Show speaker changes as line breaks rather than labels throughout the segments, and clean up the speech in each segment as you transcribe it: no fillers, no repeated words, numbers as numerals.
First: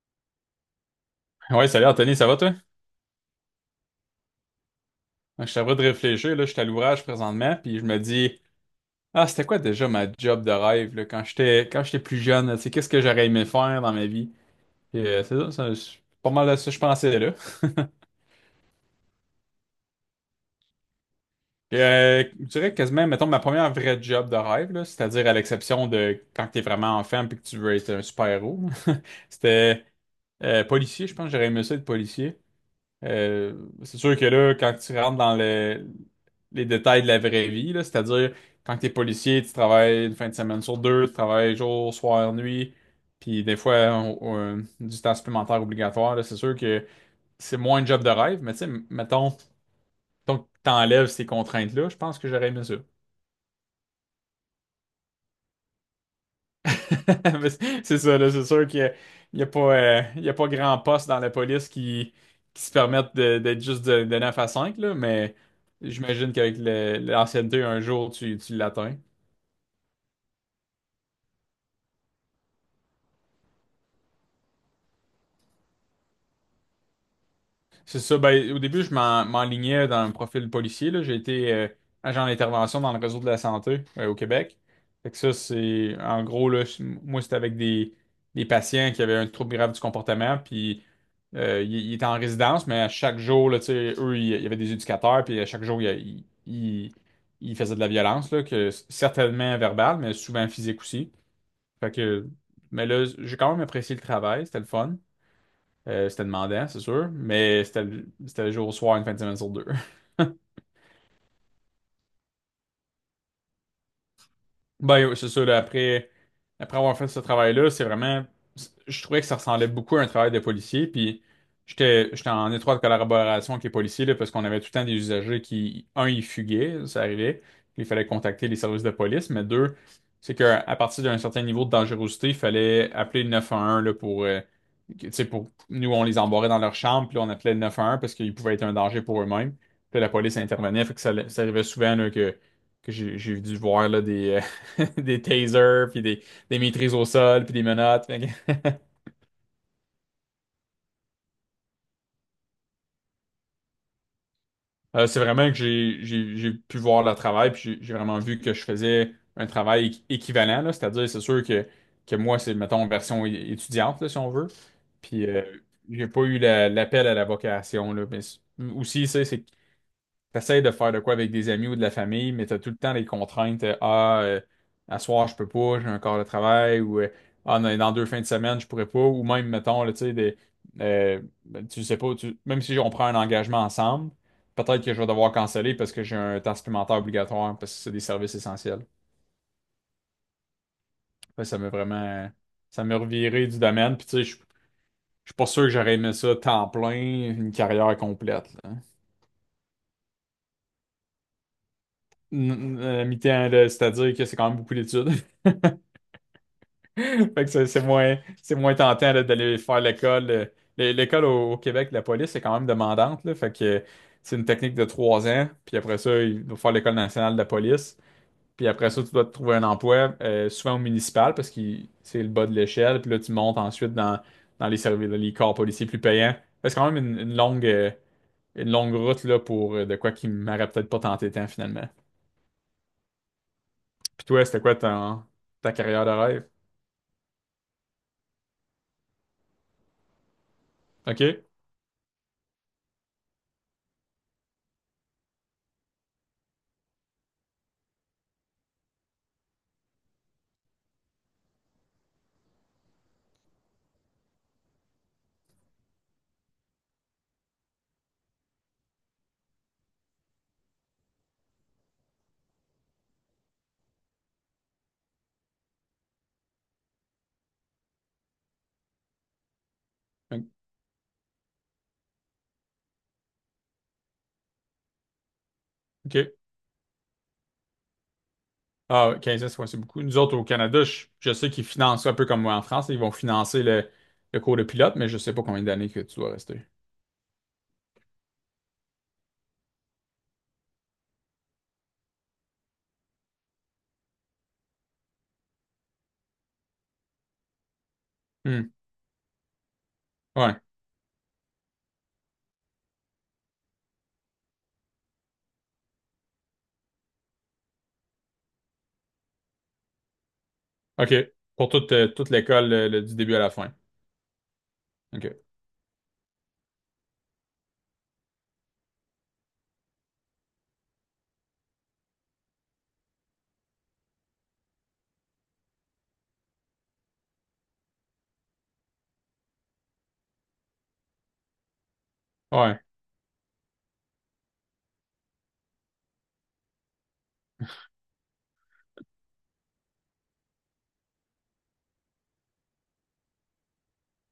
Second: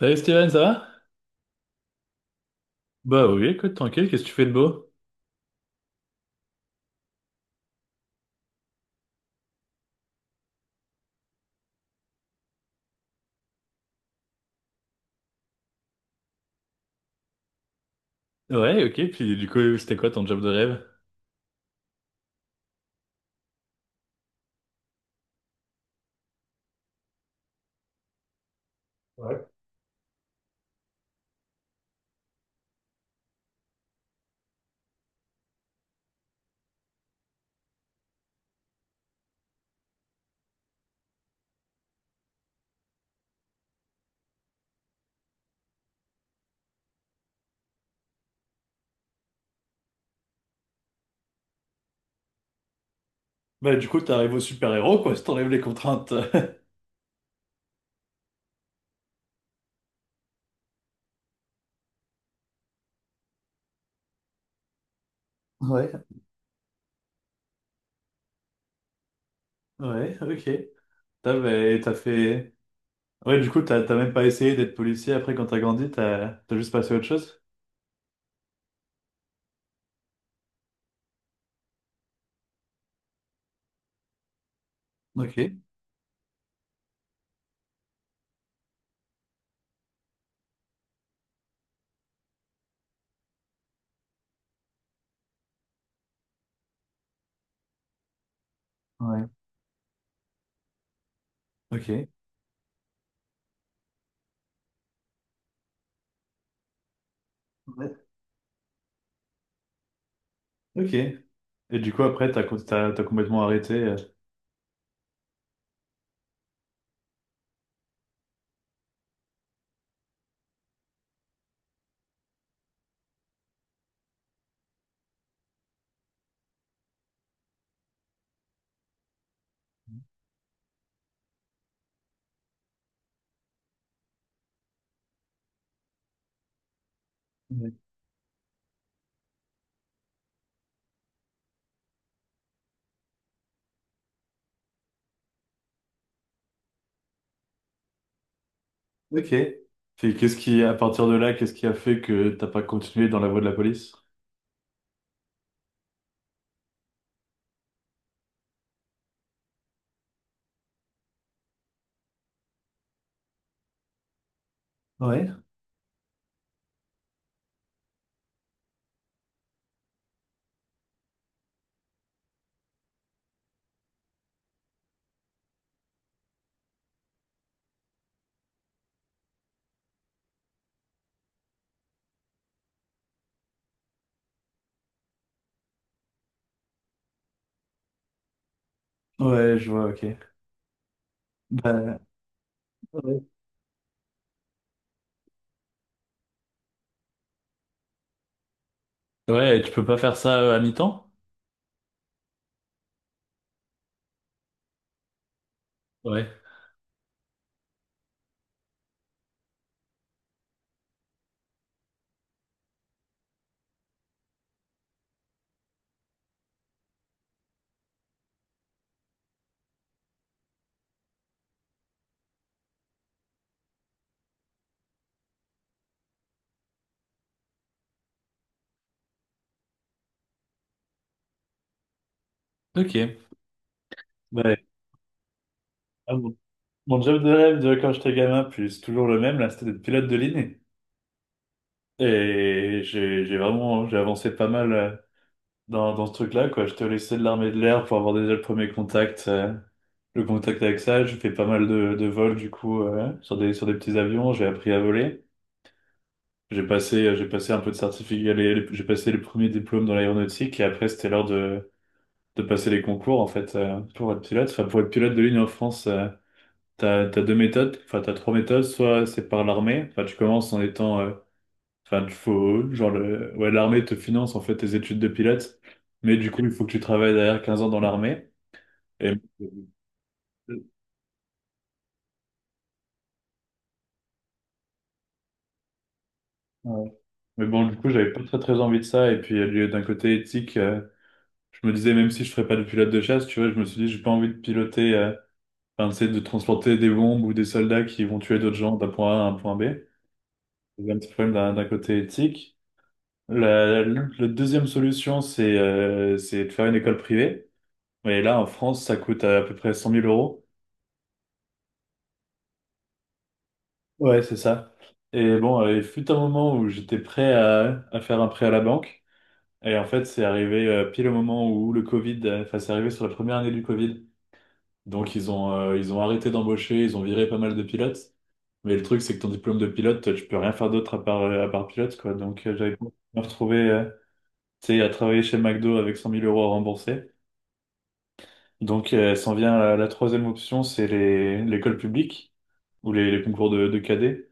Salut Steven, ça va?
Ouais, salut Anthony, ça va toi?
Bah oui, écoute, tranquille, qu'est-ce que tu fais de beau?
Je suis en de réfléchir, là, je suis à l'ouvrage présentement, puis je me dis, ah, c'était quoi déjà ma job de rêve, là, quand j'étais plus jeune, là, tu sais, qu'est-ce que j'aurais aimé faire dans ma vie? Puis, c'est ça. Ça, c'est pas mal à ça que je pensais, là.
Ouais, ok, puis du coup, c'était quoi ton job de rêve?
Puis, je dirais quasiment, mettons, ma première vraie job de rêve, là, c'est-à-dire à l'exception de quand t'es vraiment enfant puis que tu veux être un super-héros,
Ouais.
c'était policier, je pense que j'aurais aimé ça être policier. Euh, c'est sûr que là, quand tu rentres dans les détails de la vraie vie, là, c'est-à-dire quand tu es policier, tu travailles une fin de semaine sur deux, tu travailles jour, soir, nuit, puis des fois du temps supplémentaire obligatoire, là, c'est sûr que c'est moins un job de rêve, mais tu sais, mettons, donc t'enlèves ces contraintes-là, je pense que j'aurais aimé ça.
Bah du coup, t'arrives au super-héros, quoi, si t'enlèves les contraintes.
Mais c'est ça, là, c'est sûr qu'il y a pas grand poste dans la police qui se permettent d'être juste de 9 à 5 là, mais
Ouais.
j'imagine qu'avec l'ancienneté, un jour, tu l'atteins.
Ouais, ok. T'as, bah, t'as fait. Ouais, du coup, t'as même pas essayé d'être policier après quand t'as grandi, t'as juste passé à autre chose?
C'est ça, ben, au début, je m'enlignais dans un profil policier, là. J'ai été agent d'intervention dans le réseau de la santé au Québec. Fait que ça,
Ok.
c'est, en gros, là, moi, c'était avec des patients qui avaient un trouble grave du comportement. Puis Il était en résidence, mais à chaque jour, là, tu sais, eux, il y avait des éducateurs, puis à chaque jour, il faisait de la violence, là, que
Ouais.
certainement verbale, mais souvent physique aussi. Fait
Ok.
que, mais là, j'ai quand même apprécié le travail, c'était le fun. C'était demandant, c'est sûr, mais c'était
Ouais.
c'était le jour au soir, une fin de semaine sur deux.
Ok. Et du coup, après, t'as complètement arrêté.
Ben, ouais, c'est sûr, après avoir fait ce travail-là, c'est vraiment, je trouvais que ça ressemblait beaucoup à un travail de policier, puis j'étais en étroite collaboration avec les policiers, là, parce qu'on avait tout le temps des usagers qui, un, ils fuguaient, ça arrivait, il fallait contacter les services de police, mais deux, c'est qu'à partir d'un certain niveau de dangerosité, il fallait appeler le 911, là, pour, tu sais, pour, nous, on les embarrait dans leur chambre, puis là, on appelait le
Ouais.
911 parce qu'ils pouvaient être un danger pour eux-mêmes, puis la police intervenait, fait que ça arrivait souvent, là, que j'ai dû voir là, des, des tasers, puis des maîtrises au sol, puis des menottes.
Ok. Puis qu'est-ce qui, à partir de là, qu'est-ce qui a fait que t'as pas continué dans la voie de la police?
C'est vraiment que j'ai pu voir leur travail, puis j'ai vraiment vu que je faisais un travail équivalent, là. C'est-à-dire, c'est sûr que moi, c'est, mettons, version étudiante, là, si on veut.
Ouais.
Puis j'ai pas eu l'appel à la vocation, là. Mais aussi, ça, c'est T'essayes de faire de quoi avec des amis ou de la famille, mais t'as tout le temps les contraintes. À soir, je peux pas, j'ai un corps de travail, ou dans deux fins de semaine, je pourrais pas, ou même, mettons, là, tu sais, euh, ben, tu sais pas, même si on prend un engagement ensemble, peut-être que je vais devoir canceller parce que j'ai un temps supplémentaire obligatoire, parce que c'est des services essentiels.
Ouais, je vois, ok.
Fait que
Bah,
ça m'a
ouais.
reviré du domaine, puis tu sais, je suis pas sûr que j'aurais aimé ça temps plein, une carrière complète, là.
Ouais, tu peux pas faire ça à mi-temps?
N- mi-temps, là, c'est-à-dire que c'est quand même beaucoup d'études.
Ouais.
Fait que c'est moins, c'est moins tentant là, d'aller faire l'école. L'école au Québec, la police est quand même demandante, là. Fait que c'est une technique de 3 ans. Puis après ça, il faut faire l'école nationale de la police. Puis après ça, tu dois te trouver un emploi, souvent au municipal, parce que c'est le bas de l'échelle. Puis là, tu montes ensuite dans les services, les corps policiers plus payants. Fait que c'est quand même une longue route là, pour de quoi qui m'aurait peut-être pas tenté tant finalement.
Ok.
Puis toi,
Bah,
c'était quoi ta carrière de
ah bon.
rêve?
Mon job de rêve de quand j'étais gamin, puis c'est toujours le même, là, c'était d'être pilote de ligne.
OK?
Et j'ai vraiment, j'ai avancé pas mal dans, dans ce truc-là, quoi. J'étais au lycée de l'armée de l'air pour avoir déjà le premier contact, le contact avec ça. J'ai fait pas mal de vols, du coup, sur des petits avions. J'ai appris à voler. J'ai passé un peu de certificat, j'ai passé les premiers diplômes dans l'aéronautique. Et après, c'était l'heure de passer les concours en fait pour être pilote. Enfin, pour être pilote de ligne en France, t'as, t'as deux méthodes, enfin t'as trois méthodes. Soit c'est par l'armée, enfin tu commences en étant, enfin tu faut genre le, ouais l'armée te finance en fait tes études de pilote, mais du
OK.
coup il faut que tu travailles derrière 15 ans dans l'armée.
Ah,
Et
ouais, 15 ans, c'est ouais, c'est beaucoup. Nous autres, au Canada, je sais qu'ils financent ça un peu comme moi en France. Ils vont financer le cours de pilote, mais je sais pas combien d'années que tu dois rester.
ouais. Mais bon, du coup, j'avais pas très très envie de ça. Et puis, d'un côté éthique, je me disais, même si je ferais pas de pilote de chasse, tu vois, je me suis dit, j'ai pas envie de piloter, enfin, tu sais, de transporter des bombes ou des soldats qui vont tuer d'autres
Hmm.
gens d'un point A à un point B.
Ouais.
Il y a un petit problème d'un côté éthique. La deuxième solution, c'est de faire une école privée. Et là, en France, ça coûte à, peu près cent mille euros.
OK. Pour toute, toute l'école, du début à la fin.
Ouais, c'est ça.
OK.
Et bon, il fut un moment où j'étais prêt à faire un prêt à la banque. Et en fait, c'est arrivé pile au moment où le Covid, enfin, c'est arrivé sur la première année du Covid. Donc, ils ont arrêté d'embaucher, ils ont viré pas mal de pilotes. Mais le truc, c'est que ton diplôme de pilote, tu peux rien faire d'autre à part pilote, quoi. Donc, j'avais
Ouais.
pas me retrouver. Tu sais, il a travaillé chez McDo avec 100 000 € à rembourser. Donc, s'en vient la, la troisième option, c'est les, l'école publique ou les concours de cadets.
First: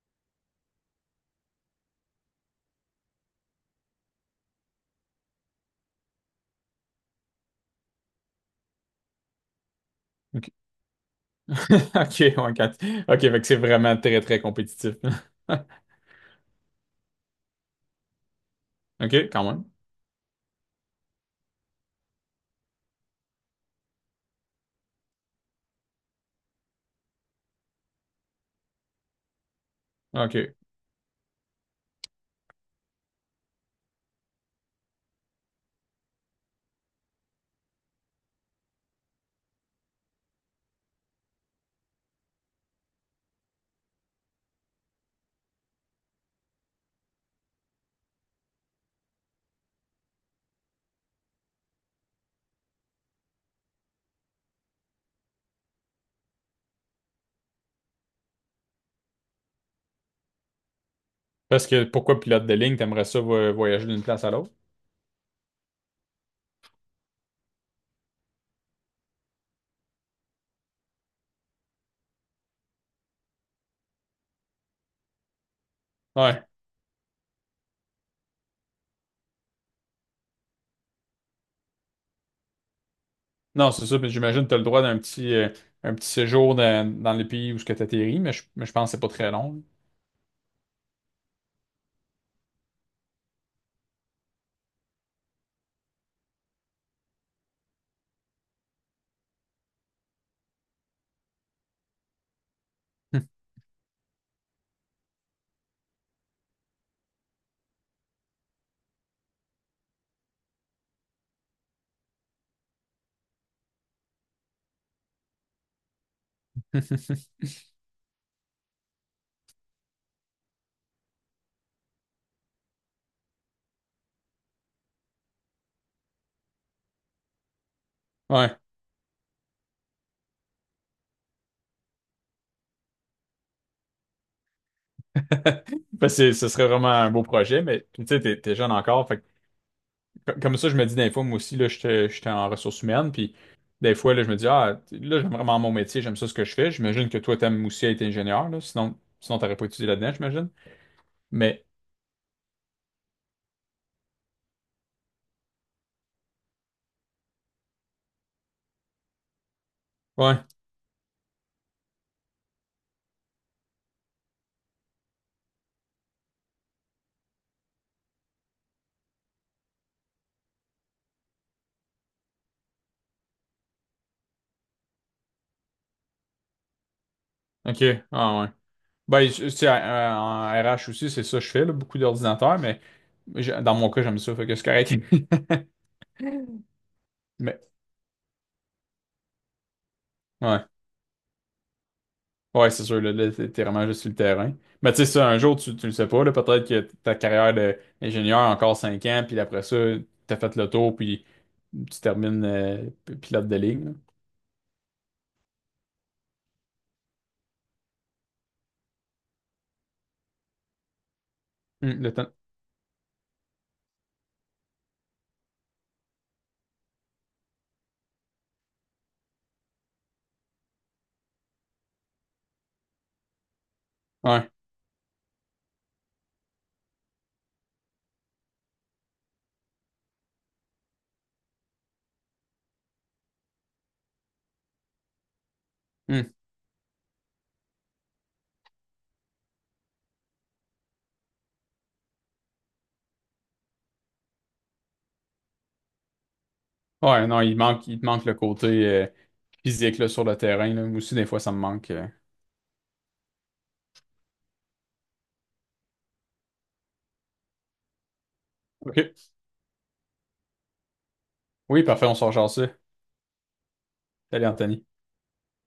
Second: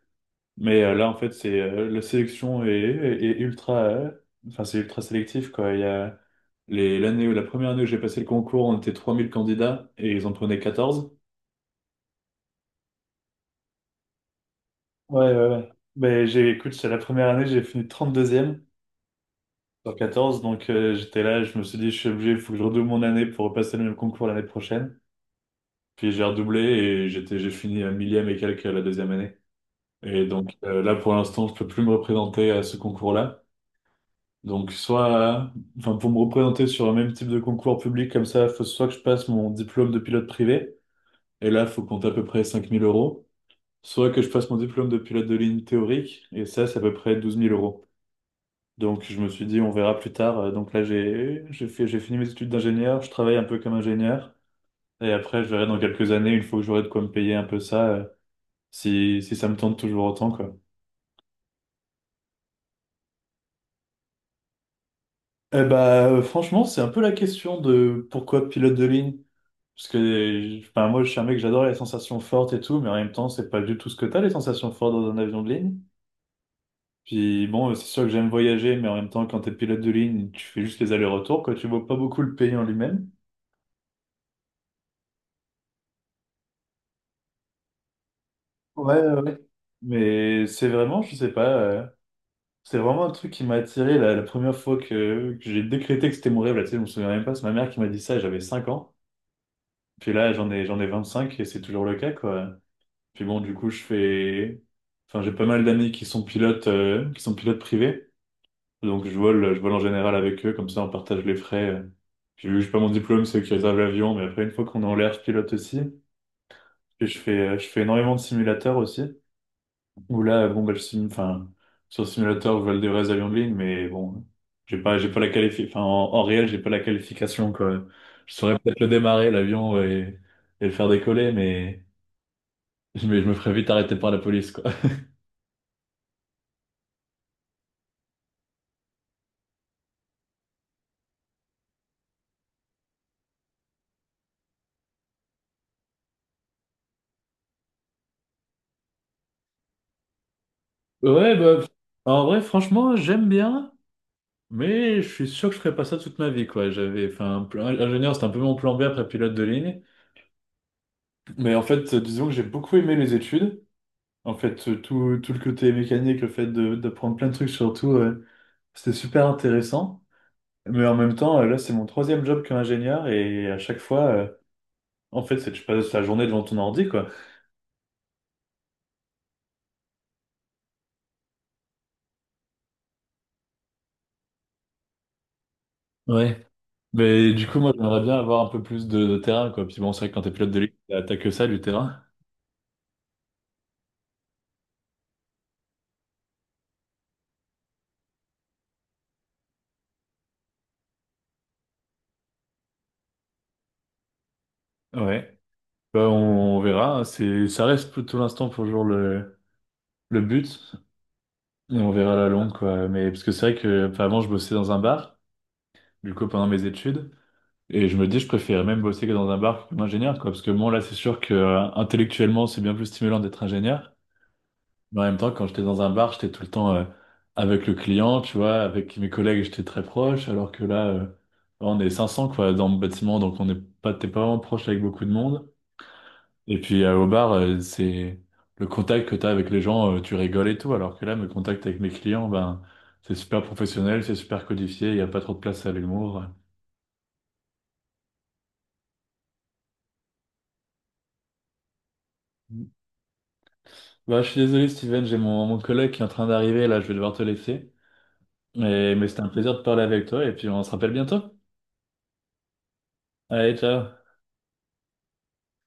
Mais là, en fait, c'est la sélection est, ultra, enfin, c'est ultra sélectif, quoi. Il y a les, l'année, la première année où j'ai passé le concours, on était 3 000 candidats et ils en
OK.
prenaient 14.
OK. Ouais, OK. Fait que c'est vraiment très, très compétitif.
Ouais, ouais, ouais. Mais j'ai, écoute, c'est la première année, j'ai fini trente deuxième
OK, quand même.
sur quatorze Donc, j'étais là, je me suis dit, je suis obligé, il faut que je redouble mon année pour repasser le même concours l'année prochaine. Puis j'ai redoublé et j'étais, j'ai fini à millième et quelques la deuxième année. Et
OK.
donc là, pour l'instant, je peux plus me représenter à ce concours-là. Donc soit, enfin pour me représenter sur un même type de concours public comme ça, faut soit que je passe mon diplôme de pilote privé, et là, faut compter à peu près 5000 euros, soit que je passe mon diplôme de pilote de ligne théorique, et ça, c'est à peu près douze mille euros. Donc je me suis dit, on verra plus tard. Donc là, j'ai fait, j'ai fini mes études d'ingénieur, je travaille un peu comme ingénieur, et après, je verrai dans quelques années, une fois que j'aurai de quoi me payer un peu ça. Si, si ça me tente toujours autant, quoi.
Parce que pourquoi pilote de ligne, t'aimerais ça voyager d'une place à l'autre?
Eh bah, franchement, c'est un peu la question de pourquoi pilote de ligne. Parce que enfin, moi, je suis un mec, j'adore les sensations fortes et tout, mais en même temps, c'est pas du tout ce que t'as, les sensations fortes dans un avion de ligne.
Ouais.
Puis bon, c'est sûr que j'aime voyager, mais en même temps, quand t'es pilote de ligne, tu fais juste les allers-retours, quoi. Tu vois pas beaucoup le pays en lui-même.
Non, c'est ça. Puis j'imagine que tu as le droit un petit séjour dans les pays où tu atterris, mais je pense que
Ouais,
c'est pas
ouais.
très
Ouais.
long.
Mais c'est vraiment, je sais pas, c'est vraiment un truc qui m'a attiré la, la première fois que j'ai décrété que c'était mon rêve, là, tu sais, je me souviens même pas, c'est ma mère qui m'a dit ça, j'avais 5 ans. Puis là, j'en ai 25 et c'est toujours le cas, quoi. Puis bon, du coup, je fais. Enfin, j'ai pas mal d'amis qui sont pilotes privés. Donc, je vole en général avec eux, comme ça, on partage les frais. Puis vu que j'ai pas mon diplôme, c'est eux qui réservent l'avion. Mais après, une fois qu'on est en l'air, je pilote aussi. Et je fais énormément de simulateurs aussi. Où là, bon, bah, enfin, sur simulateur, je vole des vrais avions de ligne, mais bon, j'ai pas la enfin, en, en réel, j'ai pas la qualification, quoi. Je
Ouais.
saurais peut-être le démarrer, l'avion, et le faire décoller, mais... Mais je me ferais vite arrêter par la police, quoi.
Parce que ce serait vraiment un beau projet, mais tu sais, t'es jeune encore. Fait que comme ça, je me dis des fois, moi aussi, là, j'étais en ressources humaines, puis des fois, là, je me dis, ah, là, j'aime vraiment mon métier, j'aime ça ce que je fais. J'imagine que toi, t'aimes aussi être ingénieur, là, sinon t'aurais pas étudié là-dedans, j'imagine.
Ouais, bah,
Mais,
en vrai, franchement, j'aime bien, mais je suis sûr que je ferais pas ça toute ma vie, quoi. J'avais, ingénieur, c'était un peu mon plan B après pilote de ligne.
ouais,
Mais en fait, disons que j'ai beaucoup aimé les études. En fait, tout, tout le côté mécanique, d'apprendre plein de trucs, surtout, c'était super intéressant. Mais en même temps, là, c'est mon troisième job comme ingénieur, et à chaque fois, en fait, c'est que je passe la journée devant ton ordi, quoi.
ok, ah ouais. Ben, tu sais, en RH aussi, c'est ça que je fais, là, beaucoup d'ordinateurs, mais dans mon cas, j'aime ça, fait que c'est correct.
Mais du coup,
Mais,
moi, j'aimerais bien avoir un peu plus de terrain, quoi. Puis bon, c'est vrai que quand t'es pilote de
ouais.
ligne, t'as que ça, du terrain.
Ouais, c'est sûr, là, t'es vraiment juste sur le terrain. Mais tu sais, ça, un jour, tu le sais pas, là, peut-être que ta carrière d'ingénieur encore 5 ans, puis après ça, t'as fait le tour, puis tu termines pilote de ligne. Là.
Ouais. Bah, on verra, hein. C'est, ça reste pour tout l'instant pour le jour le but. Et on
Hum, le
verra à la
temps-
longue, quoi. Mais parce que c'est vrai que, enfin, avant, je bossais dans un bar, du coup, pendant mes études. Et je me dis, je préférais même bosser que dans un bar comme ingénieur, quoi. Parce que bon, là, c'est sûr que intellectuellement, c'est bien plus stimulant d'être ingénieur.
Ouais.
Mais en même temps, quand j'étais dans un bar, j'étais tout le temps avec le client, tu vois, avec mes collègues, j'étais très proche, alors que là, on est 500 quoi, dans le bâtiment, donc on n'est pas, t'es pas vraiment proche avec beaucoup de monde.
Hum.
Et puis au bar, c'est le contact que t'as avec les gens, tu rigoles et tout, alors que là, mes contacts avec mes clients, ben, c'est super professionnel, c'est super codifié, il n'y a pas trop de place à l'humour.
Ouais, non, il te manque le côté physique là, sur le terrain. Là. Moi aussi, des fois, ça me manque.
Bah, je suis désolé, Steven, j'ai mon, mon collègue qui est en train d'arriver, là, je vais devoir te laisser. Mais
OK.
c'était un plaisir de parler avec toi, et puis on se rappelle bientôt.
Oui, parfait, on sort genre ça.
Allez, ciao!
Salut, Anthony.